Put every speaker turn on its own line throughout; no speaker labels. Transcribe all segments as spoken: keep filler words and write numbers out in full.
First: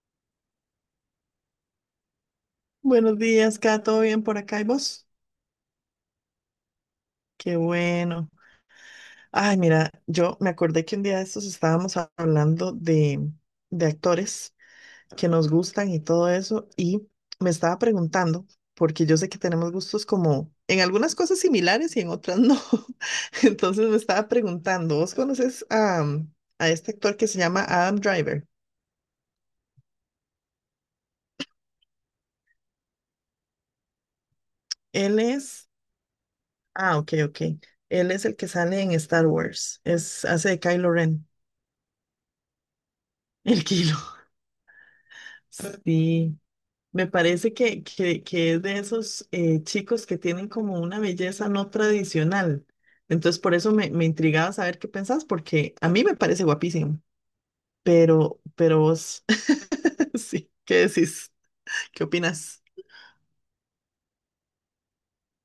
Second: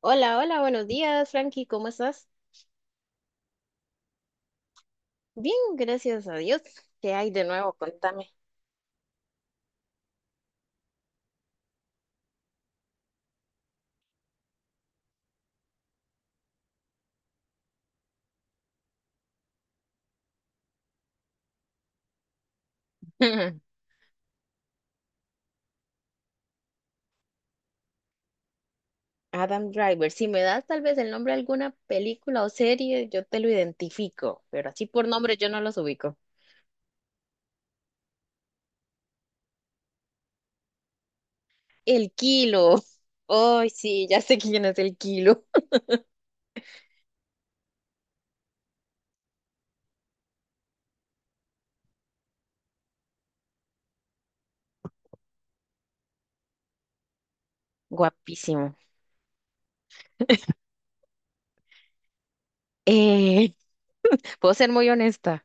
Hola, hola, buenos días, Frankie, ¿cómo estás?
Buenos días, Kat, ¿todo bien por acá y vos?
Bien, gracias a Dios. ¿Qué hay de
Qué
nuevo?
bueno.
Contame.
Ay, mira, yo me acordé que un día de estos estábamos a- hablando de, de actores que nos gustan y todo eso, y me estaba preguntando, porque yo sé que tenemos gustos como en algunas cosas similares y en otras no. Entonces me estaba preguntando, ¿vos conoces a, a este actor que se llama Adam Driver?
Adam Driver, si me das tal vez el nombre de alguna película o serie, yo te lo identifico, pero así por
Él
nombre yo no
es,
los ubico.
ah, ok, ok. Él es el que sale en Star Wars, es, hace de Kylo Ren,
El Kilo.
el
Ay,
que
sí, ya sé quién es el Kilo.
sí, me parece que, que, que es de esos eh, chicos que tienen como una belleza no tradicional. Entonces, por eso me, me intrigaba saber qué pensás, porque a mí me parece guapísimo, pero,
Guapísimo.
pero vos, sí, ¿qué decís? ¿Qué opinas?
Eh, puedo ser muy honesta.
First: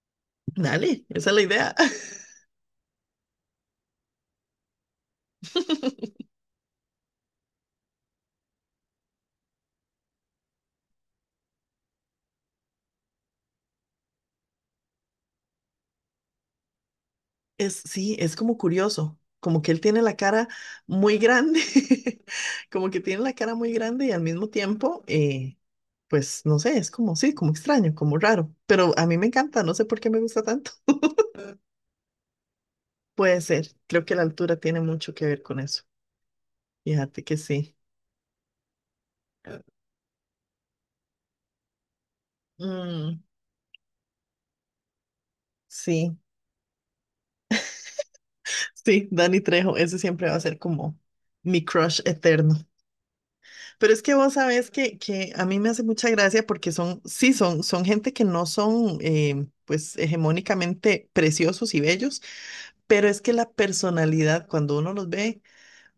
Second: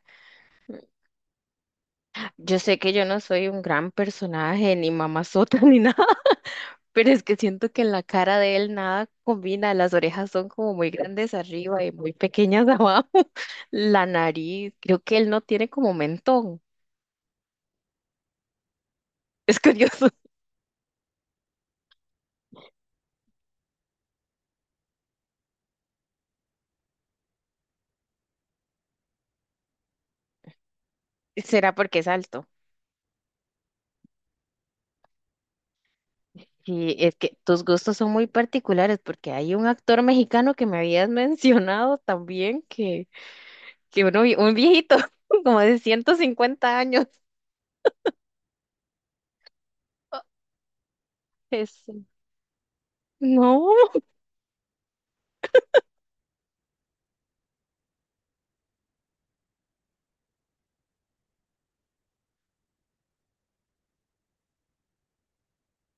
Dale, esa es la idea.
Yo sé que yo no soy un gran personaje, ni mamazota, ni nada. Pero es que siento que en la cara de él nada combina, las orejas son como muy grandes arriba y muy pequeñas abajo, la nariz, creo que él no tiene como mentón,
Es, sí, es como curioso,
es
como que él tiene
curioso.
la cara muy grande, como que tiene la cara muy grande y al mismo tiempo, eh, pues no sé, es como, sí, como extraño, como raro, pero a mí me encanta, no sé por qué me gusta tanto.
Será porque es alto.
Puede ser, creo que la altura tiene mucho que ver con eso,
Sí, es
fíjate que
que tus
sí.
gustos son muy particulares porque hay un actor mexicano que me habías mencionado también que,
Mm,
que uno, vi- un viejito como de ciento
sí,
cincuenta años.
sí, Dani Trejo, ese siempre va a ser como mi
Es,
crush eterno.
no.
Pero es que vos sabés que, que a mí me hace mucha gracia porque son, sí, son, son gente que no son, eh, pues, hegemónicamente preciosos y bellos, pero es que la personalidad, cuando uno los ve,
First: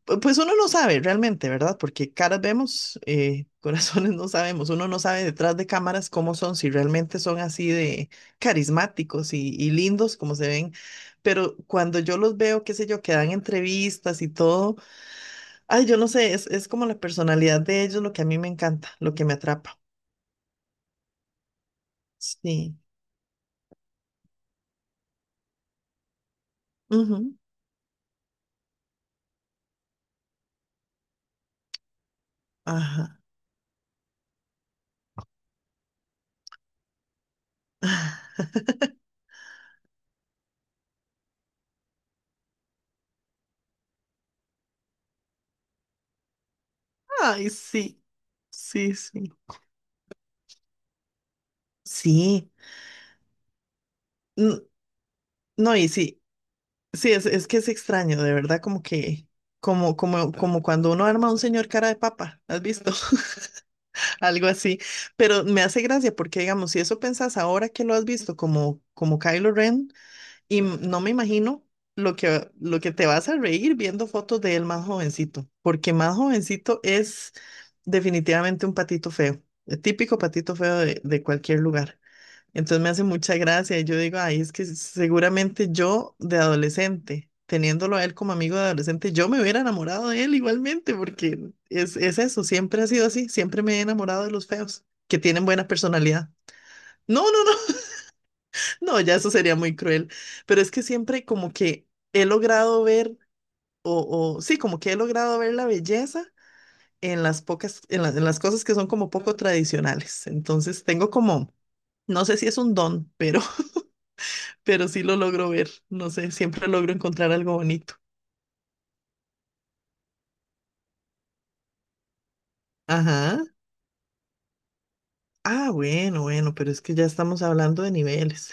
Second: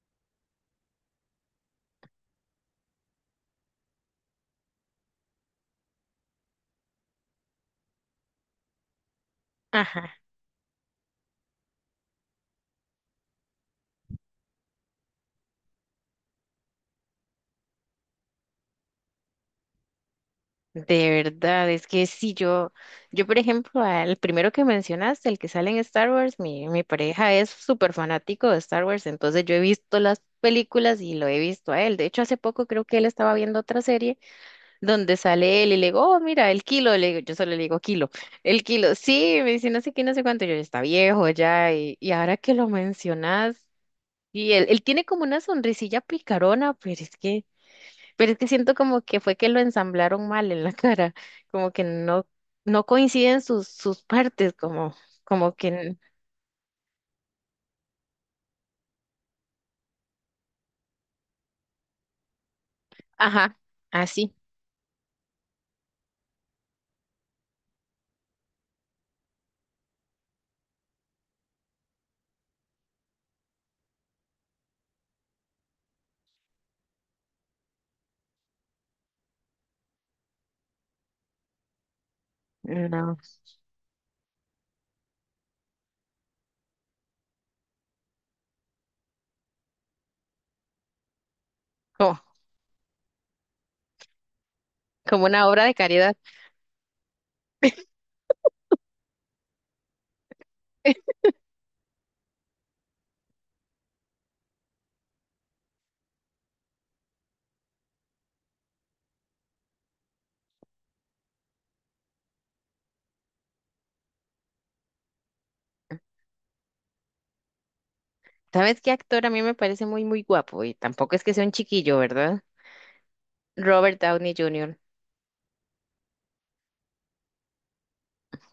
pu- pues uno no sabe realmente, ¿verdad? Porque caras vemos, eh, corazones no sabemos, uno no sabe detrás de cámaras cómo son, si realmente son así de carismáticos y, y lindos
Ajá.
como se ven, pero cuando yo los veo, qué sé yo, que dan entrevistas y todo. Ay, yo no sé, es, es como la personalidad de ellos lo que a mí me encanta, lo que me atrapa.
De verdad, es que sí, yo,
Sí.
yo por ejemplo, al primero que mencionaste, el que sale en Star Wars, mi, mi pareja
Ujú.
es súper fanático de Star Wars, entonces yo he visto las películas y lo he visto a él. De hecho, hace poco creo que
Ajá.
él estaba viendo otra serie donde sale él y le digo, oh, mira, el kilo, le digo- yo solo le digo kilo, el kilo, sí, me dice no sé qué, no sé cuánto, yo "Ya está viejo ya", y, y ahora que lo mencionas, y él, él tiene como una sonrisilla picarona, pero es que...
Ay, sí.
Pero es que siento
Sí,
como que
sí.
fue que lo ensamblaron mal en la cara, como que no,
Sí.
no coinciden sus, sus partes,
N-
como, como que,
No, y
n-
sí, sí, es, es que es extraño, de verdad, como que, como, como, como cuando uno arma a un señor cara de papa, ¿has visto?
ajá, así,
Algo así. Pero me hace gracia porque, digamos, si eso pensás ahora que lo has visto como, como Kylo Ren. Y m- no me imagino lo que, lo que te vas a reír viendo fotos de él más jovencito, porque más jovencito es definitivamente un patito feo, el típico patito feo de, de cualquier lugar. Entonces me hace
no,
mucha gracia y yo digo, ay, es que seguramente yo de adolescente, teniéndolo a él como amigo de adolescente, yo me hubiera enamorado de él igualmente, porque es, es
como,
eso, siempre ha sido así, siempre me he enamorado de los feos, que
como
tienen
una obra
buena
de caridad.
personalidad. No, no, no. No, ya eso sería muy cruel, pero es que siempre como que he logrado ver, o, o sí, como que he logrado ver la belleza en las pocas, en la- en las cosas que son como poco tradicionales. Entonces tengo como, no sé si es un don, pero, pero sí lo logro ver, no sé, siempre logro encontrar algo bonito.
¿Sabes qué actor a mí me parece muy, muy guapo? Y tampoco es que sea un chiquillo, ¿verdad?
Ajá.
Robert Downey junior
Ah, bueno, bueno, pero es que ya estamos hablando de niveles,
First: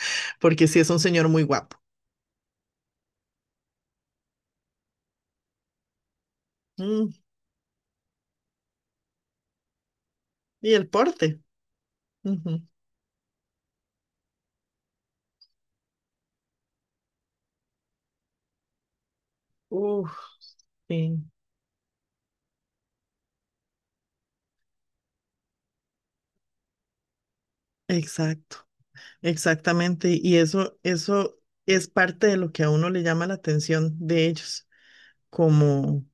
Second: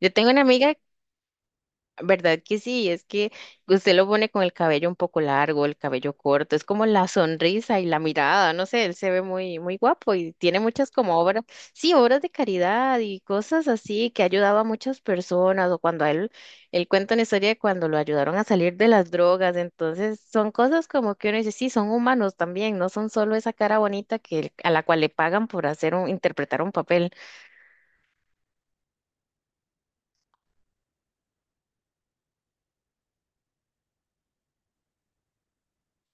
Yo tengo una
porque
amiga.
sí es un señor muy guapo.
¿Verdad que sí? Es que usted lo pone con el cabello un poco largo, el cabello corto, es como la
Mm,
sonrisa y la mirada, no sé, él se ve muy, muy guapo y tiene
y el
muchas como
porte.
obras, sí, obras de
Ujú.
caridad y cosas así, que ha ayudado a muchas personas o cuando a él, él cuenta una historia de cuando lo ayudaron a salir de las drogas,
Uf,
entonces son cosas
sí,
como que uno dice, sí, son humanos también, no son solo esa cara bonita que, a la cual le pagan por hacer un, interpretar un papel.
exacto. Exactamente, y eso, eso es parte de lo que a uno le llama la atención de ellos, como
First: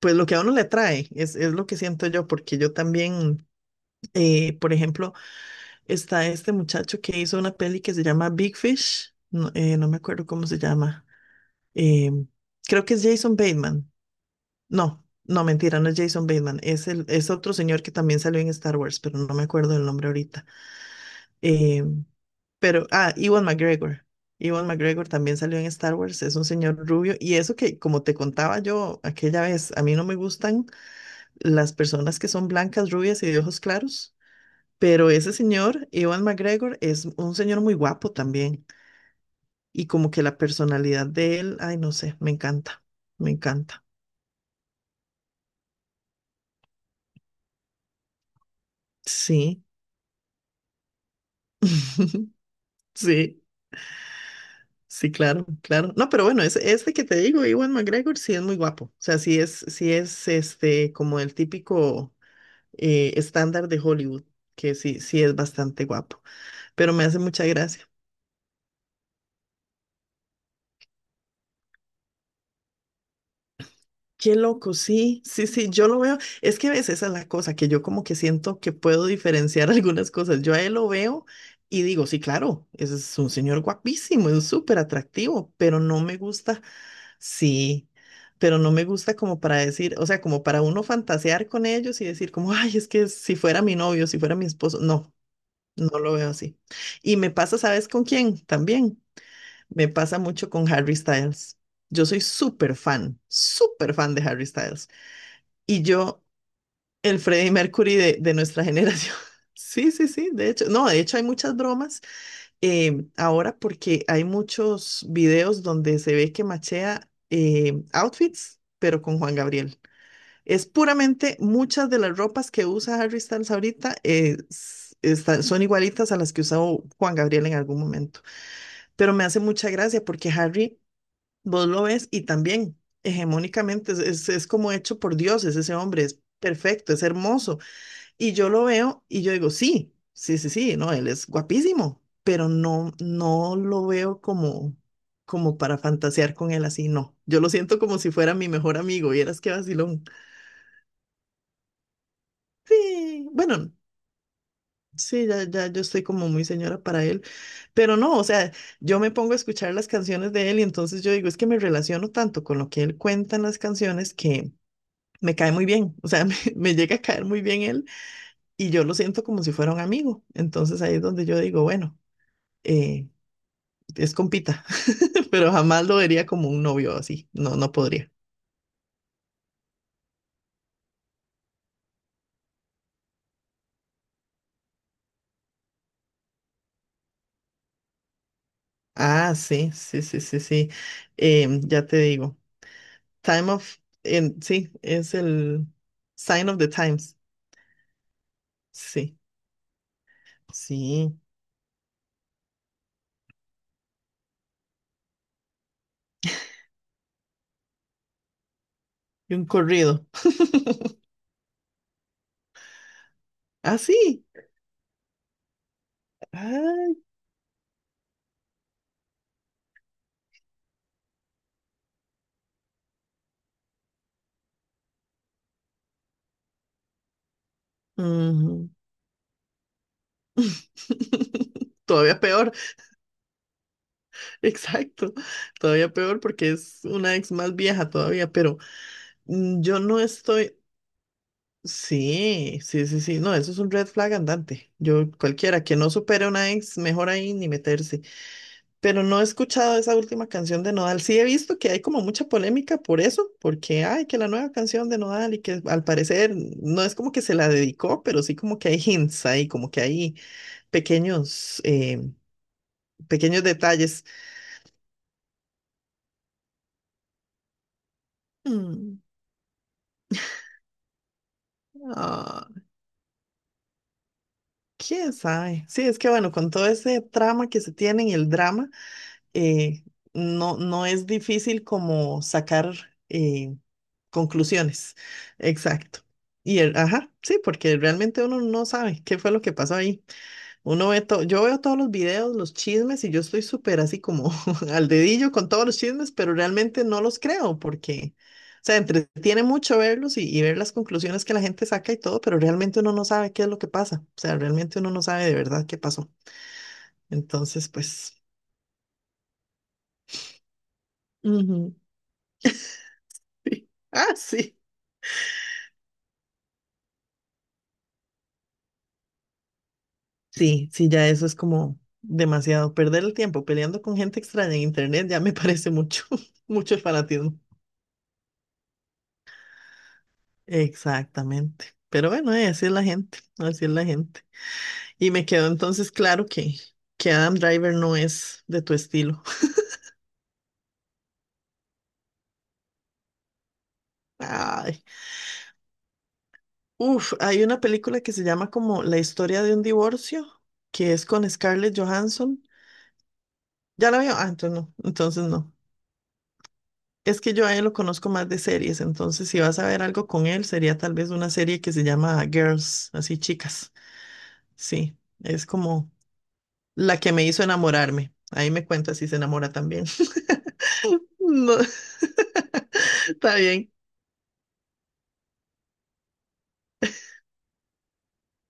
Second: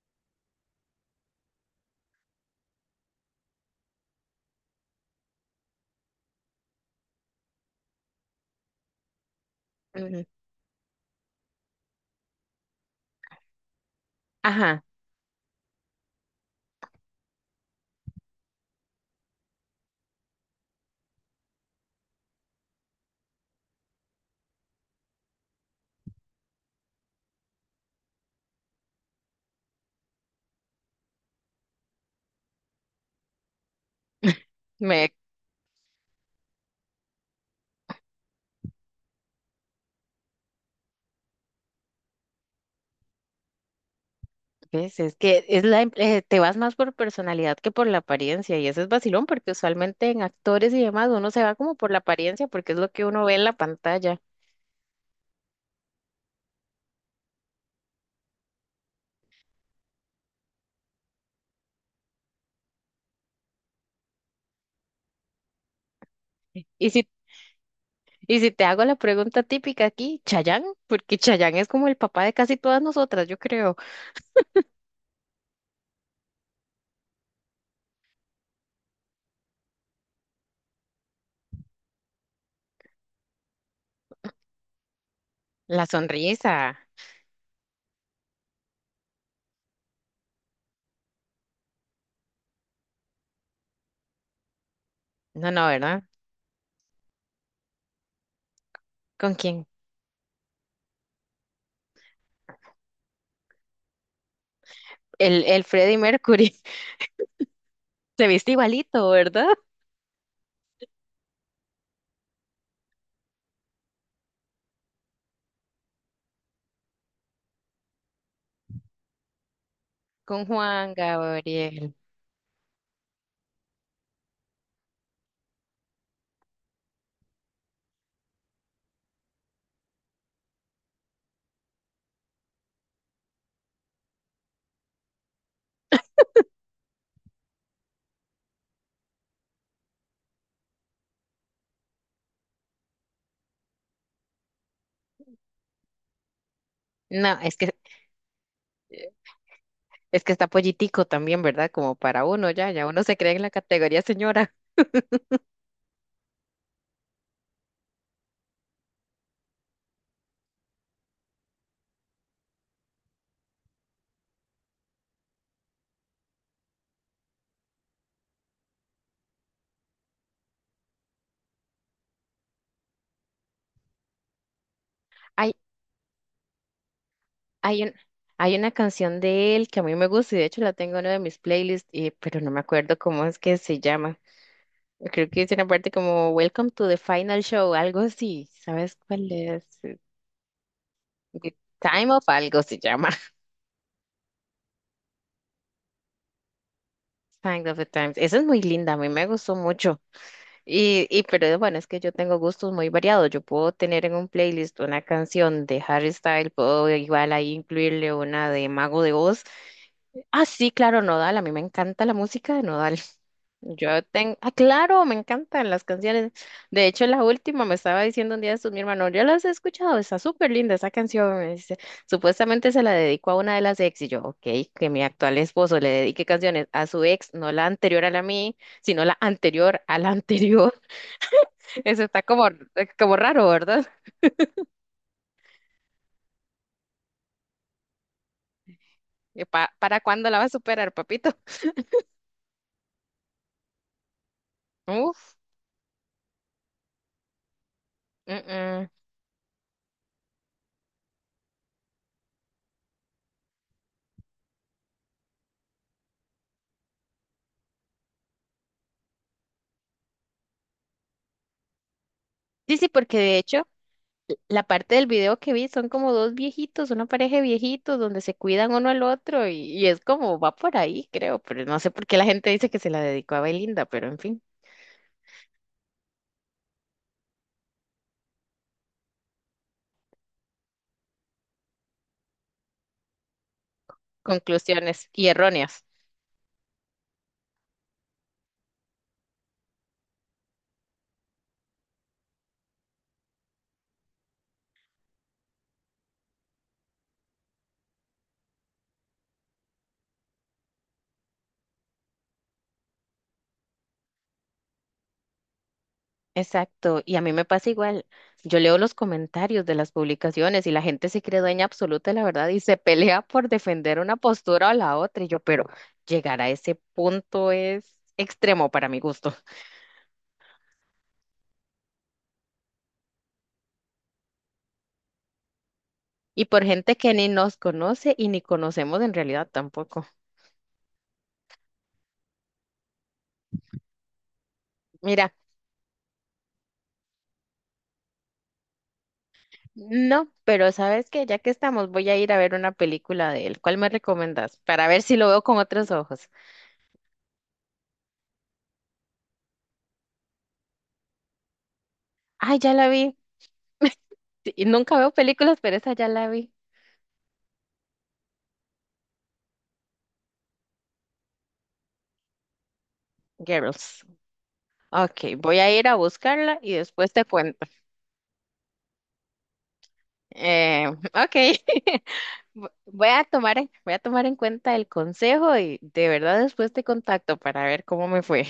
pues lo que a uno le trae, es, es lo que siento yo, porque yo también, eh, por ejemplo, está este muchacho que hizo una peli que se llama Big Fish, no, eh, no me
Ujú.
acuerdo cómo se llama, eh, creo que es Jason Bateman,
Ajá.
no, no, mentira, no es Jason Bateman, es, el, es otro señor que también salió en Star Wars, pero no me acuerdo el nombre ahorita. eh, Pero, ah, Ewan McGregor. Ewan McGregor también salió en Star Wars, es un señor rubio. Y eso que, como te contaba yo aquella vez, a mí no me gustan las personas que son blancas, rubias y de ojos claros.
Me
Pero ese señor, Ewan McGregor, es un señor muy guapo también. Y como que la personalidad de él, ay, no sé, me encanta, me encanta.
¿ves? Es que es la, em- eh, te vas más por personalidad que por la apariencia, y eso es vacilón, porque
Sí,
usualmente en actores y demás uno se va como por la apariencia, porque es lo que uno ve
sí,
en la pantalla.
sí, claro, claro. No, pero bueno, ese, ese que te digo, Ewan McGregor, sí es muy guapo. O sea, sí es, sí es este, como el típico. Eh, estándar de Hollywood, que sí, sí es bastante guapo,
Y
pero me
si,
hace mucha gracia.
y si te hago la pregunta típica aquí, Chayanne, porque Chayanne es como el papá de casi todas nosotras, yo creo.
Qué loco, sí, sí, sí, yo lo veo. Es que a veces esa es la cosa, que yo como que siento que puedo diferenciar algunas cosas. Yo a él lo veo y digo, sí, claro, ese es un señor guapísimo, es súper atractivo, pero
La
no me
sonrisa.
gusta, sí, pero no me gusta como para decir, o sea, como para uno fantasear con ellos y decir como, ay, es que si fuera mi novio, si fuera mi esposo, no,
No, no,
no
¿verdad?
lo veo así. Y me pasa, ¿sabes con quién? También
¿Con quién?
me pasa mucho con Harry Styles. Yo soy súper fan, súper fan de Harry Styles.
El, el
Y
Freddie
yo,
Mercury.
el Freddie Mercury de,
Se
de
viste
nuestra
igualito,
generación.
¿verdad?
Sí, sí, sí, de hecho. No, de hecho hay muchas bromas eh, ahora porque hay muchos videos donde se ve que machea eh, outfits, pero con Juan Gabriel.
Con
Es
Juan
puramente muchas
Gabriel.
de las ropas que usa Harry Styles ahorita eh, s- están- son igualitas a las que usó Juan Gabriel en algún momento. Pero me hace mucha gracia porque Harry vos lo ves y también hegemónicamente es, es- es como hecho por dioses ese hombre, es perfecto, es hermoso. Y yo lo veo y yo digo, sí, sí, sí, sí, no, él es guapísimo, pero no, no lo veo como, como para fantasear con él así, no.
No,
Yo lo
es que
siento como si fuera mi mejor amigo, vieras qué vacilón.
es que está pollitico también, ¿verdad? Como para uno ya, ya uno se
Sí,
cree en la
bueno,
categoría señora.
sí, ya, ya yo estoy como muy señora para él, pero no, o sea, yo me pongo a escuchar las canciones de él y entonces yo digo, es que me relaciono tanto con lo que él cuenta en las canciones que me cae muy bien, o sea, me, me llega a caer muy bien él y yo lo siento como si fuera un amigo. Entonces ahí es donde yo digo, bueno, eh, es compita, pero
Hay,
jamás lo vería como un novio así, no, no
hay un,
podría.
hay una canción de él que a mí me gusta y de hecho la tengo en una de mis playlists, y- pero no me acuerdo cómo es que se llama. Creo que es una parte como Welcome to the Final Show, algo así. ¿Sabes cuál
Ah,
es?
sí, sí, sí, sí, sí,
The
em, ya te
Time of
digo,
algo se llama.
Time of, en- sí, es el Sign of the Times,
Sign of the Times. Esa es muy linda, a mí
sí,
me gustó mucho. Y,
sí,
y pero bueno, es que yo tengo gustos muy variados. Yo puedo tener en un playlist una canción de Harry Styles, puedo igual ahí incluirle una de Mago de
y
Oz.
un corrido.
Ah, sí, claro, Nodal. A mí me encanta la música de Nodal.
Ah,
Yo
sí,
tengo, ah, claro, me encantan las canciones. De
ay,
hecho, la última me estaba diciendo un día esto mi hermano, yo las he escuchado, está súper linda esa canción. Me dice, supuestamente se la dedicó a una de las ex y yo, ok, que mi actual esposo le dedique canciones a su ex, no la anterior a la mí,
ujú.
sino la anterior a la anterior. Eso
Todavía
está como,
peor.
eh, como raro, ¿verdad?
Exacto, todavía peor porque es una ex más vieja todavía, pero
Eh,
mm,
pa-
yo no
¿para cuándo la va a
estoy,
superar, papito?
sí, sí, sí, sí, no, eso es un red flag andante. Yo,
Uf.
cualquiera que no supere a una ex, mejor ahí ni meterse.
Mm, mm.
Pero no he escuchado esa última canción de Nodal. Sí he visto que hay como mucha polémica por eso, porque ay, que la nueva canción de Nodal y que al parecer no es como que se la dedicó, pero sí como que hay hints ahí, como que hay pequeños, eh,
Sí, sí, porque de
pequeños
hecho,
detalles.
la parte del video que vi son como dos viejitos, una pareja de viejitos donde se cuidan uno
Mm,
al otro y, y es como va por ahí, creo, pero no sé por qué la
ah.
gente dice que se la dedicó a Belinda, pero en fin,
¿Quién sabe? Sí, es que bueno, con todo ese trama que se tiene y el drama, eh, no, no es difícil como sacar eh, conclusiones.
conclusiones y erróneas.
Exacto. Y el, ajá, sí, porque realmente uno no sabe qué fue lo que pasó ahí. Uno ve todo, yo veo todos los videos, los chismes, y yo estoy súper así como al dedillo con todos los chismes, pero realmente no los creo porque, o sea, entretiene mucho verlos y, y ver las conclusiones que la gente saca y todo, pero realmente uno no sabe qué es lo que pasa. O sea, realmente uno no sabe de verdad qué pasó.
Exacto, y a mí me
Entonces,
pasa igual.
pues,
Yo leo los comentarios de las publicaciones y la gente se cree dueña
ujú,
absoluta de la verdad y se pelea por
sí.
defender
Ah,
una
sí.
postura o la otra. Y yo, pero llegar a ese punto es extremo para mi gusto.
Sí, sí, ya eso es como demasiado. Perder el tiempo peleando con gente extraña en internet ya me parece mucho,
Y por
mucho
gente que ni
fanatismo.
nos conoce y ni conocemos en realidad tampoco.
Exactamente. Pero bueno, eh, así es la gente, así es la gente. Y me
Mira,
quedó entonces claro que, que Adam Driver no es de tu estilo.
no, pero sabes que ya que estamos, voy a ir a ver una película de él. ¿Cuál me recomiendas?
Ay.
Para ver si lo veo con otros ojos.
Uf, hay una película que se llama como La historia de un divorcio, que es con Scarlett Johansson.
Ay, ya la vi.
¿Ya la veo? Ah, entonces
Y
no,
nunca veo
entonces no.
películas, pero esa ya la vi.
Es que yo a él lo conozco más de series, entonces si vas a ver algo con él, sería tal vez una serie que se llama Girls, así chicas.
Girls.
Sí,
Ok,
es
voy a ir
como
a buscarla y
la
después
que me
te
hizo
cuento.
enamorarme. Ahí me cuenta si se enamora también.
Eh, ok,
No.
vo- voy a
Está
tomar, en-
bien,
voy a tomar en cuenta el consejo y de verdad después te contacto para ver cómo me fue.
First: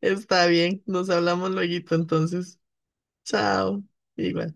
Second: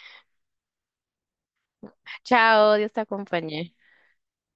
está bien. Nos hablamos luego entonces.
Chao, Dios te acompañe.
Chao. Igual.